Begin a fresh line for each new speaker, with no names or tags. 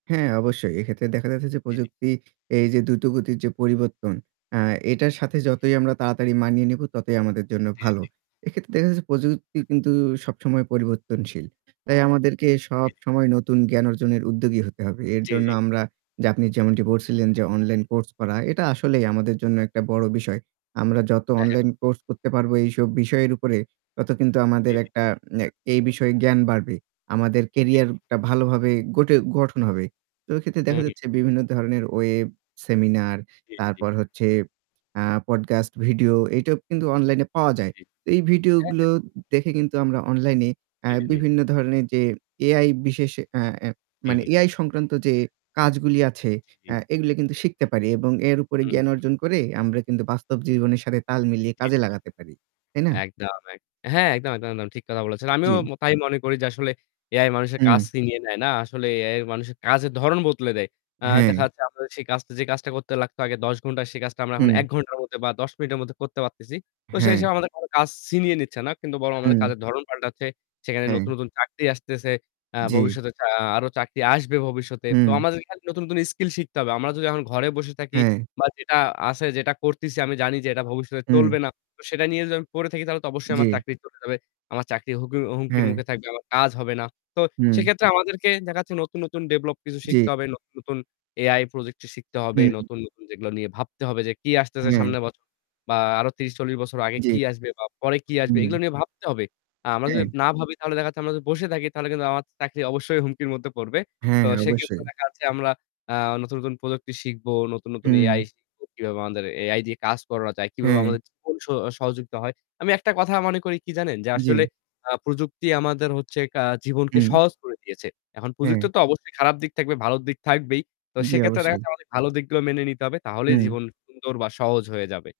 হ্যাঁ অবশ্যই। এক্ষেত্রে দেখা যাচ্ছে যে
জি, জি।
প্রযুক্তি এই যে দ্রুতগতির যে পরিবর্তন, আ এটার সাথে
হুম, হুম।
যতই আমরা তাড়াতাড়ি মানিয়ে নেব ততই আমাদের জন্য
জি, জি,
ভালো।
জি।
এক্ষেত্রে দেখা যাচ্ছে প্রযুক্তি কিন্তু সবসময় পরিবর্তনশীল। তাই আমাদেরকে
জী, জী।
সবসময় নতুন জ্ঞান অর্জনের উদ্যোগী হতে হবে। এর
জ্বী,
জন্য
জ্বী।
আমরা যে আপনি যেমনটি বলছিলেন যে অনলাইন কোর্স করা এটা আসলেই আমাদের জন্য একটা বড় বিষয়। আমরা যত
হ্যাঁ, হ্যাঁ।
অনলাইন কোর্স করতে পারবো এইসব বিষয়ের উপরে তত কিন্তু আমাদের
জ্বী, জী।
একটা আ এই বিষয়ে জ্ঞান বাড়বে। আমাদের
জি, জি।
কেরিয়ার টা ভালোভাবে গটে গঠন হবে। তো এক্ষেত্রে দেখা
হুম, হুম।
যাচ্ছে বিভিন্ন ধরনের ওয়েব, সেমিনার,
জি, জি, জি।
তারপর হচ্ছে আ পডকাস্ট ভিডিও এটাও কিন্তু অনলাইনে পাওয়া
জি,
যায়।
জি।
তো এই
হ্যাঁ, হ্যাঁ।
ভিডিওগুলো দেখে কিন্তু আমরা অনলাইনে আ
কেড়ে নেই।
বিভিন্ন ধরনের যে এআই বিশেষ আ এ
জী,
মানে
জী।
এআই সংক্রান্ত যে কাজগুলি আছে
জী, জী।
এগুলো কিন্তু শিখতে পারি এবং এর উপরে
হুম,
জ্ঞান
হুম।
অর্জন করে আমরা কিন্তু বাস্তব জীবনের সাথে তাল মিলিয়ে
জি,
কাজে
জি, জি।
লাগাতে পারি। তাই না?
একদম, এক হ্যাঁ একদম, একদম, একদম ঠিক কথা বলেছেন। আমিও
জ্বি।
ম তাই মনে করি যে আসলে এআই মানুষের কাজ
হুম।
ছিনিয়ে নেয় না। আসলে এআই মানুষের কাজের ধরণ বদলে দেয়। আ দেখা
হ্যাঁ।
যাচ্ছে আপনার সেই কাজ যে কাজটা করতে লাগতো আগে ১০ ঘন্টা সে কাজটা আমরা এখন
হু।
১ ঘন্টার মধ্যে বা ১০ মিনিটের মধ্যে করতে পারতেছি। তো সেই
হ্যাঁ।
হিসেবে আমাদের কোন কাজ ছিনিয়ে নিচ্ছে না। কিন্তু বরং আমাদের
হুম।
কাজের ধরন পাল্টাচ্ছে। সেখানে নতুন,
হ্যাঁ।
নতুন চাকরি আসতেছে। আ
জী।
ভবিষ্যতে আ আরো চাকরি আসবে ভবিষ্যতে। তো
হু।
আমাদের এখানে নতুন কোন স্কিল শিখতে হবে। আমরা যদি এখন ঘরে বসে থাকি
হ্যাঁ।
বা যেটা আছে যেটা করতেছি আমি জানি যে এটা ভবিষ্যতে চলবে
হু।
না। তো সেটা নিয়ে যদি আমি পড়ে থাকি তাহলে তো অবশ্যই আমার
জী।
চাকরি চলে যাবে। আমার চাকরি হুমকির হুমকির
হুম।
মুখে থাকবে, আমার কাজ হবে না। তো
হুম।
সেক্ষেত্রে আমাদেরকে দেখা যাচ্ছে নতুন, নতুন ডেভেলপ কিছু
জ্বী।
শিখতে হবে, নতুন, নতুন এআই প্রজেক্ট শিখতে হবে,
হুম
নতুন, নতুন যেগুলো নিয়ে ভাবতে হবে যে কি আসতেছে
হুম।
সামনের বছর বা আরো ৩০-৪০ বছর আগে কি
জ্বী।
আসবে বা পরে কি আসবে
হুম।
এগুলো নিয়ে ভাবতে হবে। আ আমরা যদি
হুম।
না ভাবি তাহলে দেখা যাচ্ছে আমরা যদি বসে থাকি তাহলে কিন্তু আমার চাকরি অবশ্যই হুমকির মধ্যে পড়বে। তো
হ্যাঁ
সেক্ষেত্রে
অবশ্যই।
দেখা যাচ্ছে আমরা আ নতুন, নতুন প্রযুক্তি শিখবো, নতু্‌ন, নতুন
হুম।
এআই শিখব কিভাবে আমাদের এআই দিয়ে কাজ করানো যায়, কিভাবে
হ্যা।
আমাদের জীবন স সহযোগিতা হয়। আমি একটা কথা মনে করি কি জানেন? যে
জ্বি।
আসলে আ প্রযুক্তি আমাদের হচ্ছে কা জীবনকে
হুম।
সহজ করে দিয়েছে। এখন প্রযুক্তি
হ্যা।
তো অবশ্যই খারাপ দিক থাকবে, ভালো দিক থাকবেই। তো
জ্বি
সেক্ষেত্রে দেখা
অবশ্যই।
যাচ্ছে আমাদের ভালো দিকগুলো মেনে নিতে হবে। তাহলেই
হুম।
জীবন সুন্দর বা সহজ হয়ে যাবে।